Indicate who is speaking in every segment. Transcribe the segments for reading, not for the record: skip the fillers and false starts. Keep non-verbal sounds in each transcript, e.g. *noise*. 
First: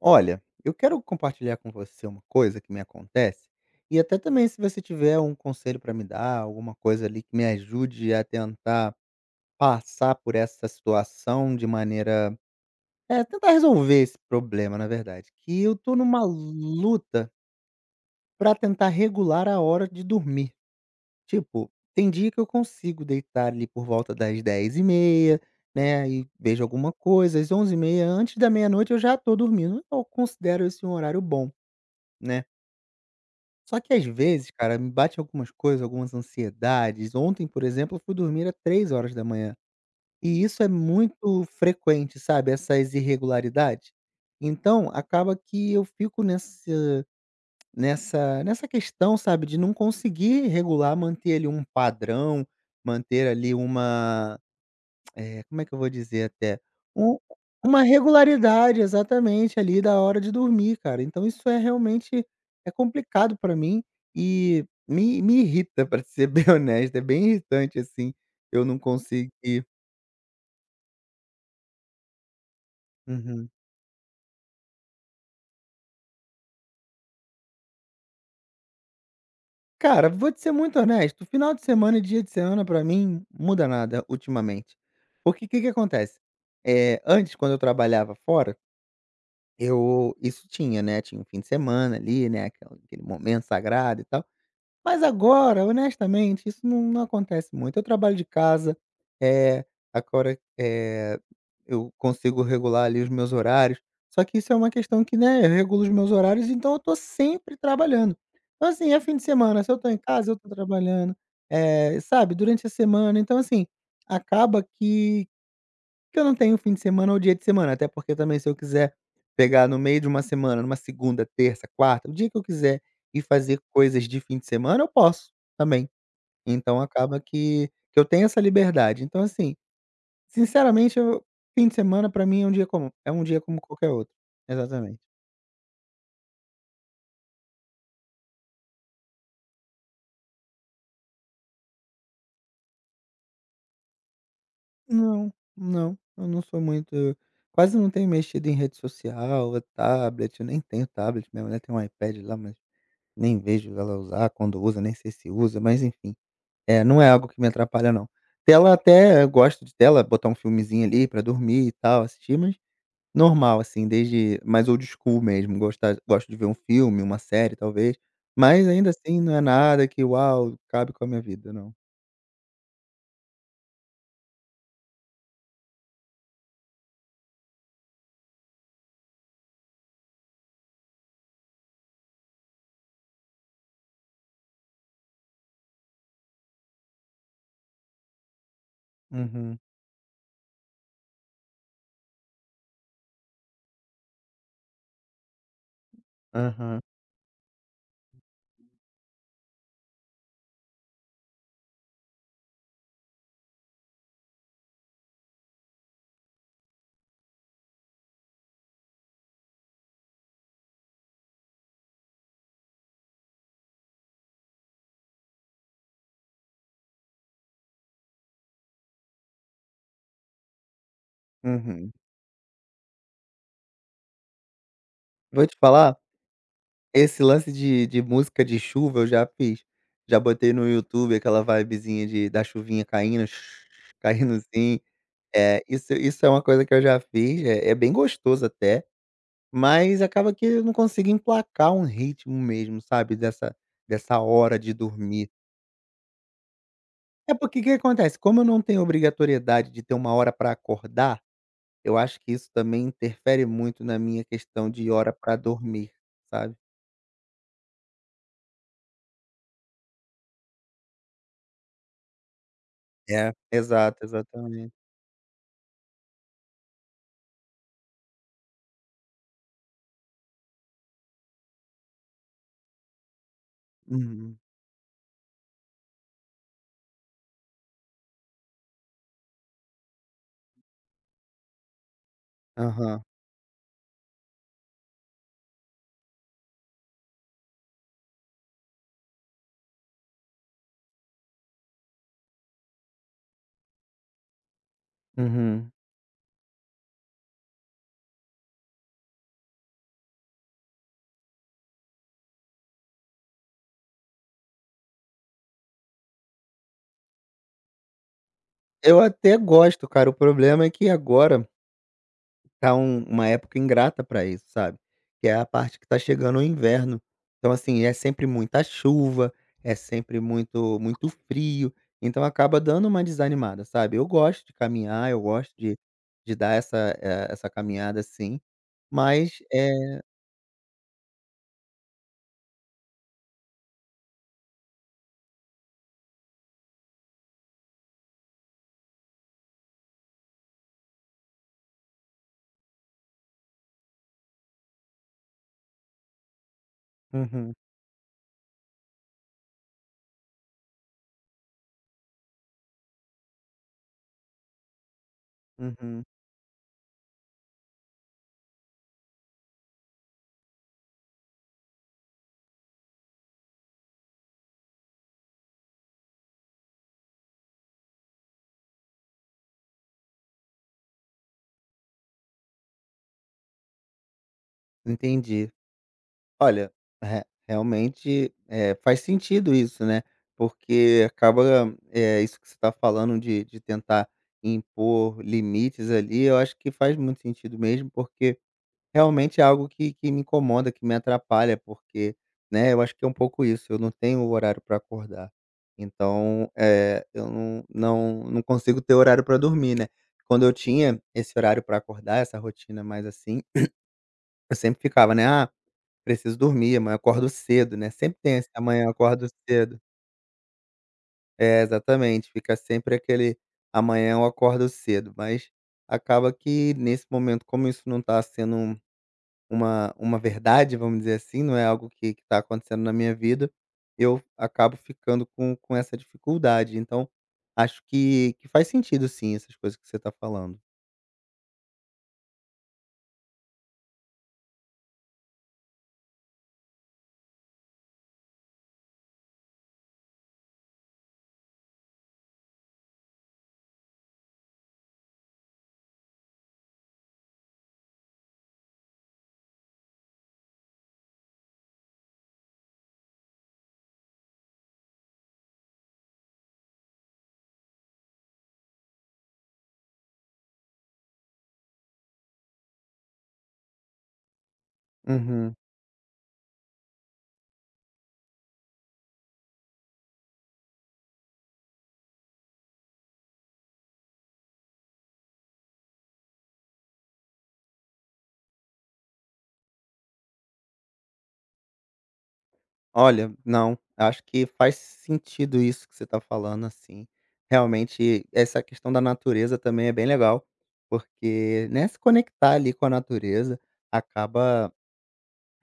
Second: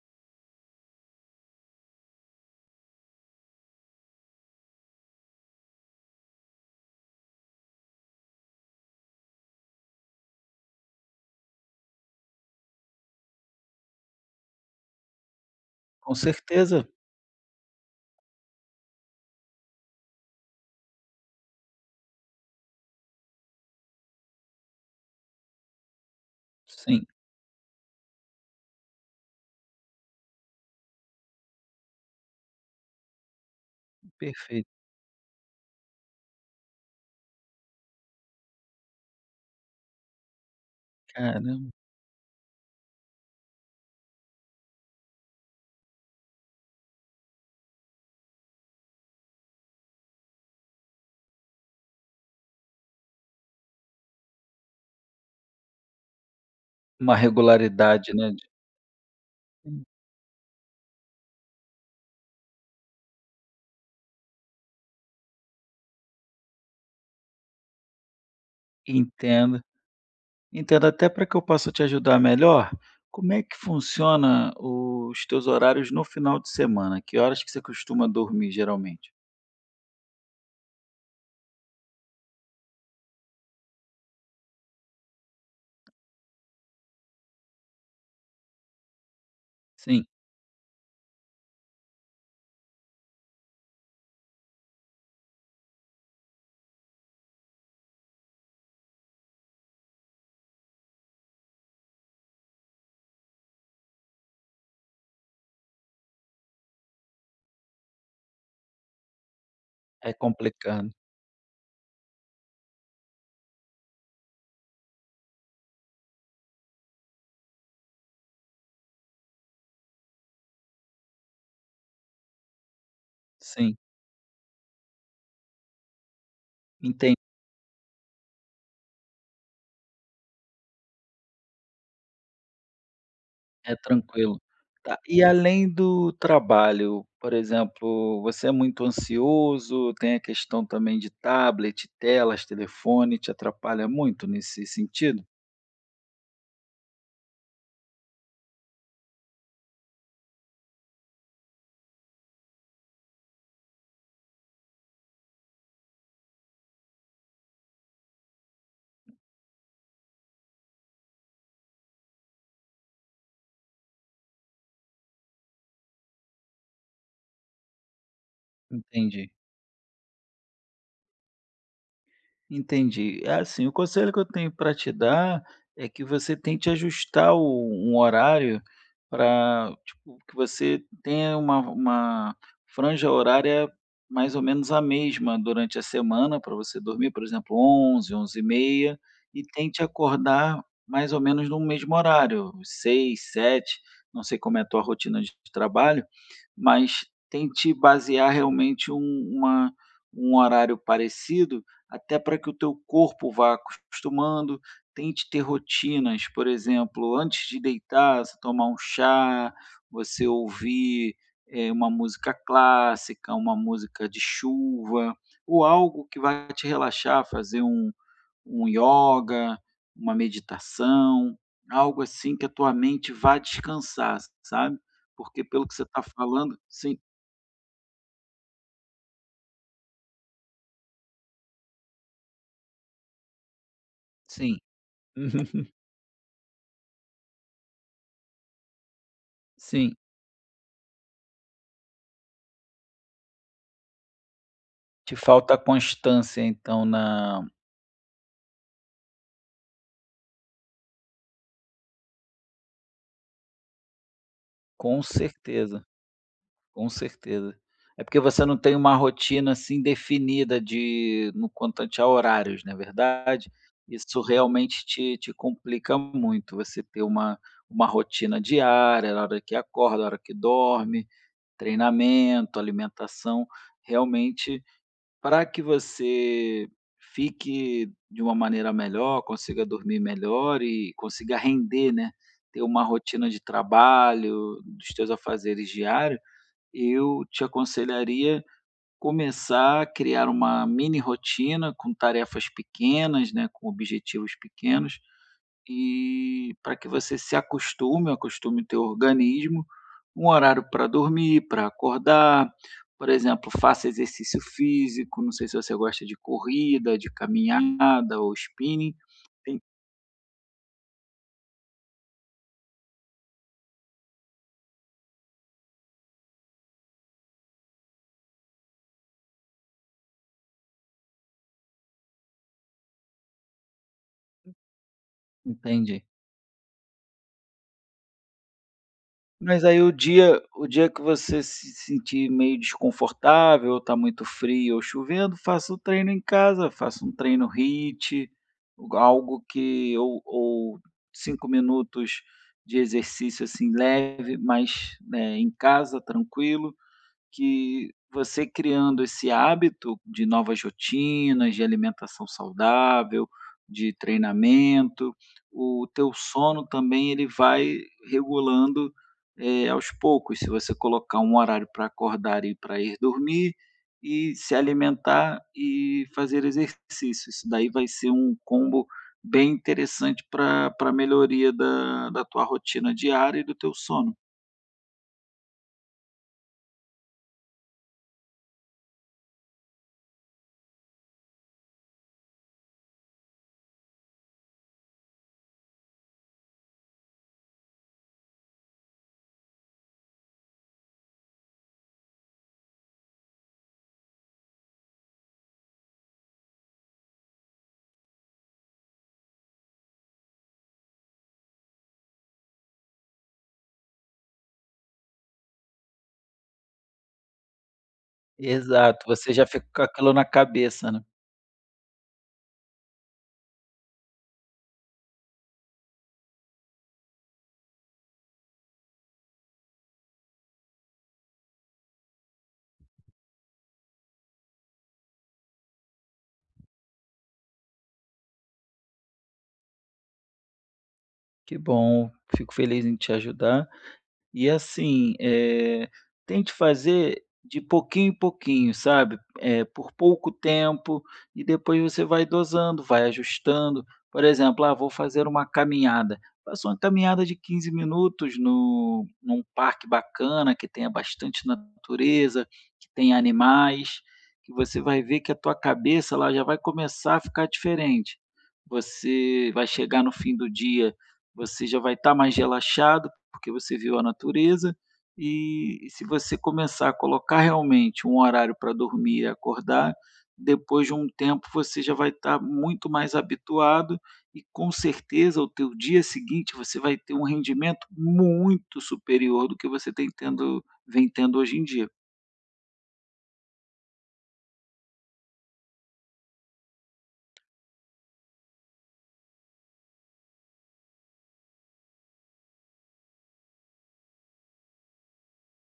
Speaker 1: Olha, eu quero compartilhar com você uma coisa que me acontece, e até também se você tiver um conselho para me dar, alguma coisa ali que me ajude a tentar passar por essa situação de maneira, tentar resolver esse problema, na verdade, que eu tô
Speaker 2: Com
Speaker 1: numa
Speaker 2: certeza,
Speaker 1: luta para tentar regular a hora de dormir. Tipo, tem dia que eu consigo deitar ali por volta das 10h30, né, e vejo alguma
Speaker 2: sim,
Speaker 1: coisa, às 11h30 antes da meia-noite eu já tô dormindo. Eu considero esse um horário bom, né. Só que às vezes,
Speaker 2: perfeito.
Speaker 1: cara, me bate algumas coisas, algumas ansiedades. Ontem, por exemplo, eu fui dormir às 3 horas da manhã. E isso é muito
Speaker 2: Caramba,
Speaker 1: frequente, sabe, essas irregularidades. Então, acaba que eu fico nessa questão, sabe, de não conseguir regular, manter ali um padrão, manter ali uma, como é que eu vou dizer até?
Speaker 2: uma
Speaker 1: Um uma
Speaker 2: regularidade, né, de
Speaker 1: regularidade, exatamente, ali da hora de dormir, cara. Então isso é realmente. É complicado pra mim e me irrita, *laughs* pra ser bem honesto, é bem irritante, assim, eu não
Speaker 2: entendo,
Speaker 1: conseguir.
Speaker 2: entendo até para que eu possa te ajudar melhor. Como é
Speaker 1: Uhum.
Speaker 2: que funciona os teus horários no final de semana? Que horas que você costuma dormir geralmente?
Speaker 1: Cara, vou te ser muito honesto, final de semana e dia de semana pra mim muda nada ultimamente. Porque o que que acontece? Antes quando eu trabalhava fora,
Speaker 2: Sim,
Speaker 1: eu isso tinha, né, tinha um fim de semana ali, né, aquela aquele momento sagrado e tal. Mas agora, honestamente, isso não acontece muito. Eu trabalho de casa, é agora, eu consigo regular ali os meus horários, só que isso é uma questão que, né, eu regulo os meus horários, então eu tô sempre trabalhando. Então, assim, é fim de semana, se eu tô em
Speaker 2: é
Speaker 1: casa, eu tô
Speaker 2: complicado.
Speaker 1: trabalhando, sabe, durante a semana. Então, assim, acaba que eu não tenho fim de semana ou dia de semana, até porque também se eu quiser pegar no meio de uma semana, numa segunda, terça, quarta, o dia que eu quiser e fazer
Speaker 2: Sim,
Speaker 1: coisas de fim de semana, eu posso também. Então
Speaker 2: entendi,
Speaker 1: acaba que eu tenho essa liberdade. Então assim, sinceramente eu fim de semana pra mim é um dia comum, é um dia como
Speaker 2: é
Speaker 1: qualquer outro.
Speaker 2: tranquilo. Tá,
Speaker 1: Exatamente.
Speaker 2: e além do trabalho, por exemplo, você é muito ansioso, tem a questão também de tablet, telas, telefone, te atrapalha muito nesse sentido?
Speaker 1: Não, não, eu não sou muito, quase não tenho mexido em rede social, tablet, eu nem tenho tablet, minha mulher tem um iPad lá, mas nem vejo ela usar, quando usa nem sei se usa, mas enfim. É, não é algo que me atrapalha não. Tela até eu gosto de tela, botar um filmezinho ali pra dormir e tal, assistir, mas normal assim, desde mais old school mesmo, gostar gosto de ver um filme, uma série talvez, mas ainda assim
Speaker 2: Entendi,
Speaker 1: não é nada que uau, cabe com a minha vida não.
Speaker 2: entendi. É assim, o conselho que eu tenho para te dar é que você tente ajustar o um horário para, tipo, que você tenha uma franja horária mais ou menos a mesma durante a semana para você dormir, por exemplo, 23h, h e meia, e
Speaker 1: Uhum,
Speaker 2: tente acordar mais ou menos no mesmo horário, seis, sete, não sei como é a tua rotina de trabalho.
Speaker 1: aham,
Speaker 2: Mas tente basear realmente uma um horário parecido, até para que o teu corpo vá acostumando. Tente ter rotinas, por exemplo, antes de deitar, você tomar um chá, você ouvir, uma música clássica, uma música de chuva, ou algo que vai te relaxar, fazer um yoga, uma meditação,
Speaker 1: uhum.
Speaker 2: algo assim que a tua mente vá descansar, sabe, porque
Speaker 1: Vou te
Speaker 2: pelo que você
Speaker 1: falar,
Speaker 2: está falando, sim,
Speaker 1: esse lance de música de chuva eu já fiz, já botei no YouTube aquela vibezinha de da chuvinha caindo, *laughs* *tsk* caindo
Speaker 2: sim,
Speaker 1: assim,
Speaker 2: *laughs* uhum,
Speaker 1: isso é uma coisa que eu já fiz, é bem gostoso até.
Speaker 2: sim.
Speaker 1: Mas acaba que eu não consigo emplacar um ritmo mesmo, sabe, dessa hora de
Speaker 2: Te
Speaker 1: dormir.
Speaker 2: falta a constância então
Speaker 1: É
Speaker 2: na
Speaker 1: porque o que acontece, como eu não tenho obrigatoriedade de ter uma hora para acordar, eu acho que isso também interfere muito na minha questão de
Speaker 2: com
Speaker 1: hora para
Speaker 2: certeza.
Speaker 1: dormir, sabe.
Speaker 2: Com certeza. É porque você não tem uma rotina, assim, definida de no contante a horários, não é
Speaker 1: É.
Speaker 2: verdade?
Speaker 1: Exato,
Speaker 2: Isso
Speaker 1: exatamente.
Speaker 2: realmente te te complica muito, você ter uma rotina diária, a hora que acorda, a hora que dorme, treinamento, alimentação,
Speaker 1: Uhum.
Speaker 2: realmente para que você fique de uma maneira melhor, consiga dormir melhor e consiga render, né, ter uma
Speaker 1: Aham.
Speaker 2: rotina de trabalho, dos teus afazeres diários. Eu te aconselharia começar a criar uma mini rotina com tarefas pequenas, né, com objetivos pequenos,
Speaker 1: Uhum.
Speaker 2: e para que você se acostume, acostume o teu organismo, um horário para dormir, para acordar. Por exemplo, faça exercício físico, não sei se você gosta de corrida, de caminhada ou spinning,
Speaker 1: Eu até
Speaker 2: en-
Speaker 1: gosto, cara, o problema é que agora tá uma época ingrata pra isso, sabe, que é a parte que tá chegando o inverno. Então, assim, é sempre muita chuva, é sempre muito muito frio, então acaba dando uma desanimada, sabe. Eu gosto de caminhar, eu gosto de
Speaker 2: entende?
Speaker 1: de dar essa caminhada, assim, mas
Speaker 2: Mas aí o
Speaker 1: é.
Speaker 2: dia o dia que você se sentir meio desconfortável, ou tá muito frio ou chovendo, faça o treino em casa, faça um treino HIIT, algo que ou 5 minutos de exercício, assim, leve, mas, né, em casa, tranquilo.
Speaker 1: Uhum,
Speaker 2: Que você criando esse hábito de novas rotinas, de alimentação saudável, de treinamento, o
Speaker 1: uhum.
Speaker 2: teu sono também ele vai regulando, aos poucos. Se você colocar um horário para acordar e para ir dormir, e se alimentar e fazer exercício. Isso daí vai ser um combo bem interessante para para melhoria da da tua rotina diária e do teu sono.
Speaker 1: Entendi. Olha, re realmente, faz sentido isso, né, porque acaba, é isso que você está falando de tentar impor limites ali, eu acho que faz muito sentido mesmo, porque realmente é algo que me incomoda, que me atrapalha, porque, né, eu acho que é um pouco isso, eu não tenho horário para acordar. Então, eu não consigo ter horário para dormir, né. Quando eu tinha esse horário para acordar, essa rotina mais assim, eu sempre ficava, né: "Ah", preciso dormir, amanhã eu acordo cedo, né, sempre tem esse amanhã eu
Speaker 2: Exato,
Speaker 1: acordo
Speaker 2: você já fica
Speaker 1: cedo.
Speaker 2: com aquilo na cabeça, né.
Speaker 1: É, exatamente, fica sempre aquele amanhã eu acordo cedo, mas acaba que nesse momento, como isso não está sendo uma verdade, vamos dizer assim, não é algo que está acontecendo na minha vida, eu acabo ficando com essa dificuldade. Então, acho que faz sentido sim essas coisas que você está falando.
Speaker 2: Que bom, fico feliz em te ajudar. E assim, tente fazer de pouquinho em pouquinho, sabe? Por pouco tempo, e depois você vai dosando, vai ajustando. Por exemplo, ah, vou fazer uma caminhada. Faça uma caminhada de 15 minutos no, num parque bacana, que tenha bastante natureza, que tenha animais, que você vai ver que a tua cabeça lá já vai começar a ficar diferente. Você vai chegar no fim do dia, você já vai estar mais relaxado porque você viu a natureza.
Speaker 1: Uhum.
Speaker 2: E se você começar a colocar realmente um horário para dormir e acordar, depois de um tempo você já vai estar muito mais habituado e com certeza o teu dia seguinte você vai ter um rendimento muito superior do que você tem tendo vem tendo hoje em dia.
Speaker 1: Olha, não, acho que faz sentido isso que você está falando, assim. Realmente, essa questão da natureza também é bem legal, porque, né, se conectar ali com a natureza acaba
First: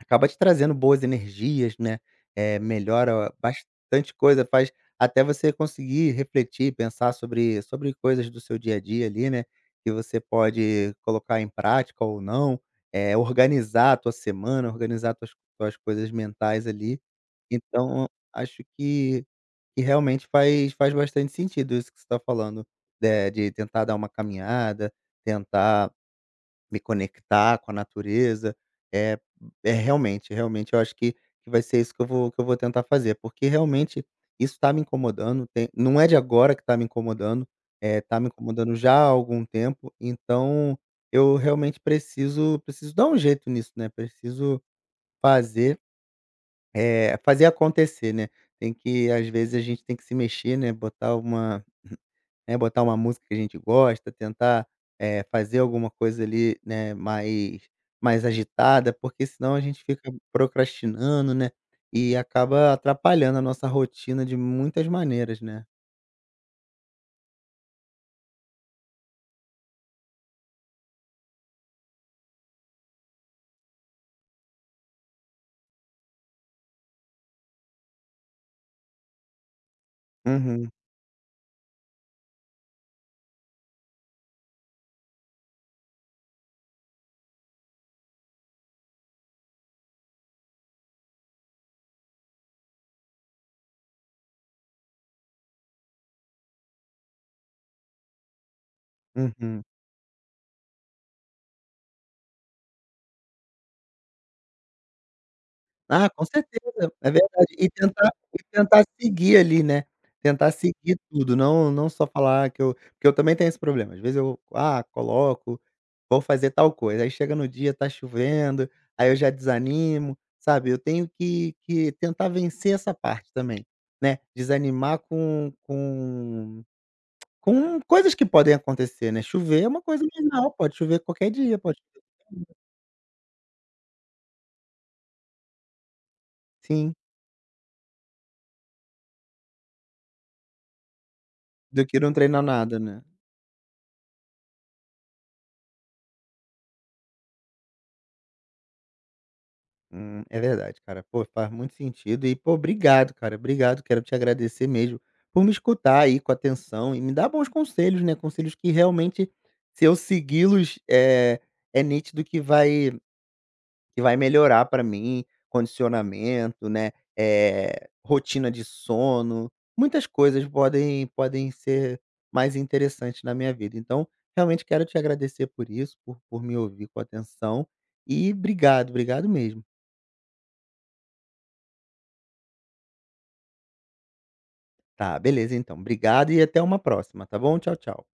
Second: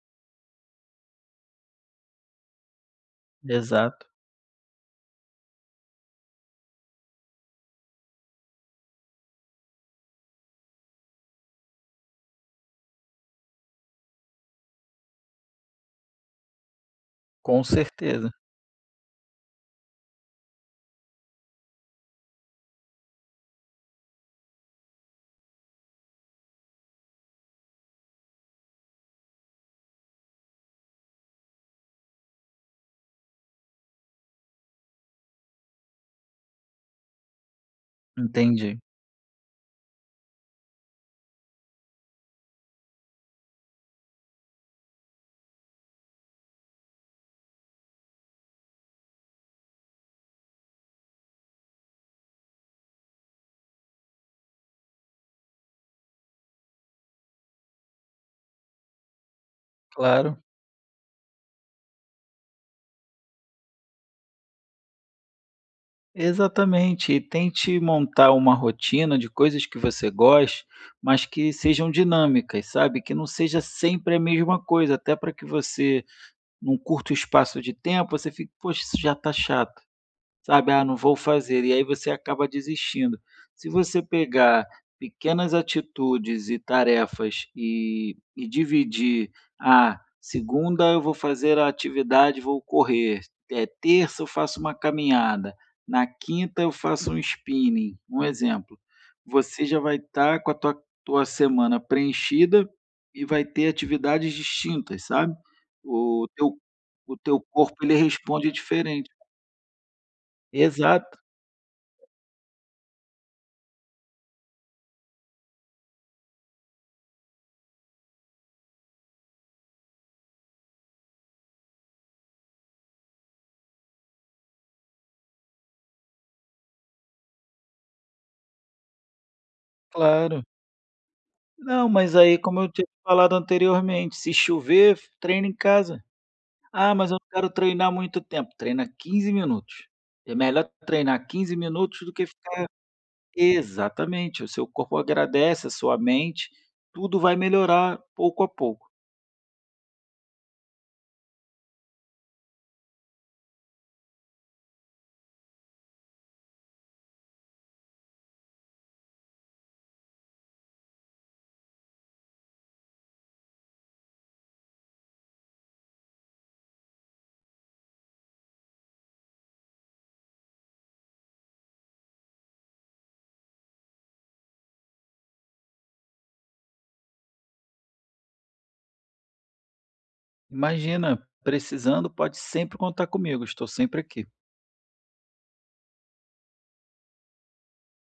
Speaker 1: acaba te trazendo boas energias, né, melhora
Speaker 2: Exato,
Speaker 1: bastante coisa, faz até você conseguir refletir, pensar sobre coisas do seu dia a dia ali, né, que você pode colocar em prática ou não, organizar a tua semana, organizar tuas coisas mentais ali.
Speaker 2: com
Speaker 1: Então,
Speaker 2: certeza.
Speaker 1: acho que realmente faz bastante sentido isso que você tá falando, né, de tentar dar uma caminhada, tentar me conectar com a natureza. É é realmente, realmente eu acho que vai ser isso que eu vou tentar fazer, porque realmente isso está me incomodando, tem não é de agora que está me incomodando
Speaker 2: Entendi,
Speaker 1: já há algum tempo, então eu realmente preciso dar um jeito nisso, né, preciso fazer, fazer acontecer, né. Tem que Às vezes a gente tem que se mexer, né, botar uma música que a gente gosta, tentar, fazer alguma coisa ali, né, mais agitada, porque senão a gente fica
Speaker 2: claro.
Speaker 1: procrastinando, né, e acaba atrapalhando a nossa rotina de muitas maneiras, né.
Speaker 2: Exatamente, e tente montar uma rotina de coisas que você goste, mas que sejam dinâmicas, sabe? Que não seja sempre a mesma coisa, até para que você, num curto espaço de tempo, você fique, poxa, isso já está chato.
Speaker 1: Uhum,
Speaker 2: Sabe, "Ah, não vou fazer", e aí você acaba desistindo. Se você pegar pequenas atitudes e tarefas e dividir, "Ah, segunda eu vou fazer a atividade, vou correr, é terça eu faço uma caminhada, na quinta eu faço um spinning", um exemplo,
Speaker 1: uhum.
Speaker 2: você já vai estar com a tua semana preenchida e vai ter atividades distintas, sabe.
Speaker 1: Ah, com
Speaker 2: O teu
Speaker 1: certeza, é
Speaker 2: o teu
Speaker 1: verdade. E
Speaker 2: corpo ele
Speaker 1: tentar e
Speaker 2: responde
Speaker 1: tentar
Speaker 2: diferente.
Speaker 1: seguir ali, né, tentar seguir
Speaker 2: Exato.
Speaker 1: tudo, não só falar que eu porque eu também tenho esse problema, às vezes eu, ah, coloco, vou fazer tal coisa, aí chega no dia, tá chovendo, aí eu já desanimo, sabe, eu tenho que tentar vencer essa parte também, né, desanimar com coisas que podem acontecer, né, chover é uma coisa
Speaker 2: Claro.
Speaker 1: normal, pode chover qualquer dia, pode.
Speaker 2: Não, mas aí como eu tinha te falado anteriormente, se chover, f treina em casa. "Ah,
Speaker 1: Sim,
Speaker 2: mas eu não quero treinar muito tempo", treina 15 minutos. É melhor treinar 15
Speaker 1: do que
Speaker 2: minutos do
Speaker 1: não
Speaker 2: que fi
Speaker 1: treinar nada, né.
Speaker 2: exatamente, o seu corpo agradece, a sua mente, tudo vai melhorar pouco a pouco.
Speaker 1: É verdade, cara. Pô, faz muito sentido e, pô, obrigado, cara. Obrigado, quero te agradecer mesmo por me escutar aí com atenção e me dar bons conselhos, né? Conselhos que realmente, se eu segui-los, é nítido que vai, melhorar pra mim, condicionamento, né? É, rotina de sono, muitas coisas podem ser mais interessantes na minha vida. Então, realmente quero te agradecer por isso, por me ouvir com atenção e obrigado, obrigado mesmo.
Speaker 2: Imagina, precisando pode sempre contar comigo, estou sempre aqui.
Speaker 1: Tá, beleza então. Obrigado e até uma próxima, tá bom? Tchau, tchau.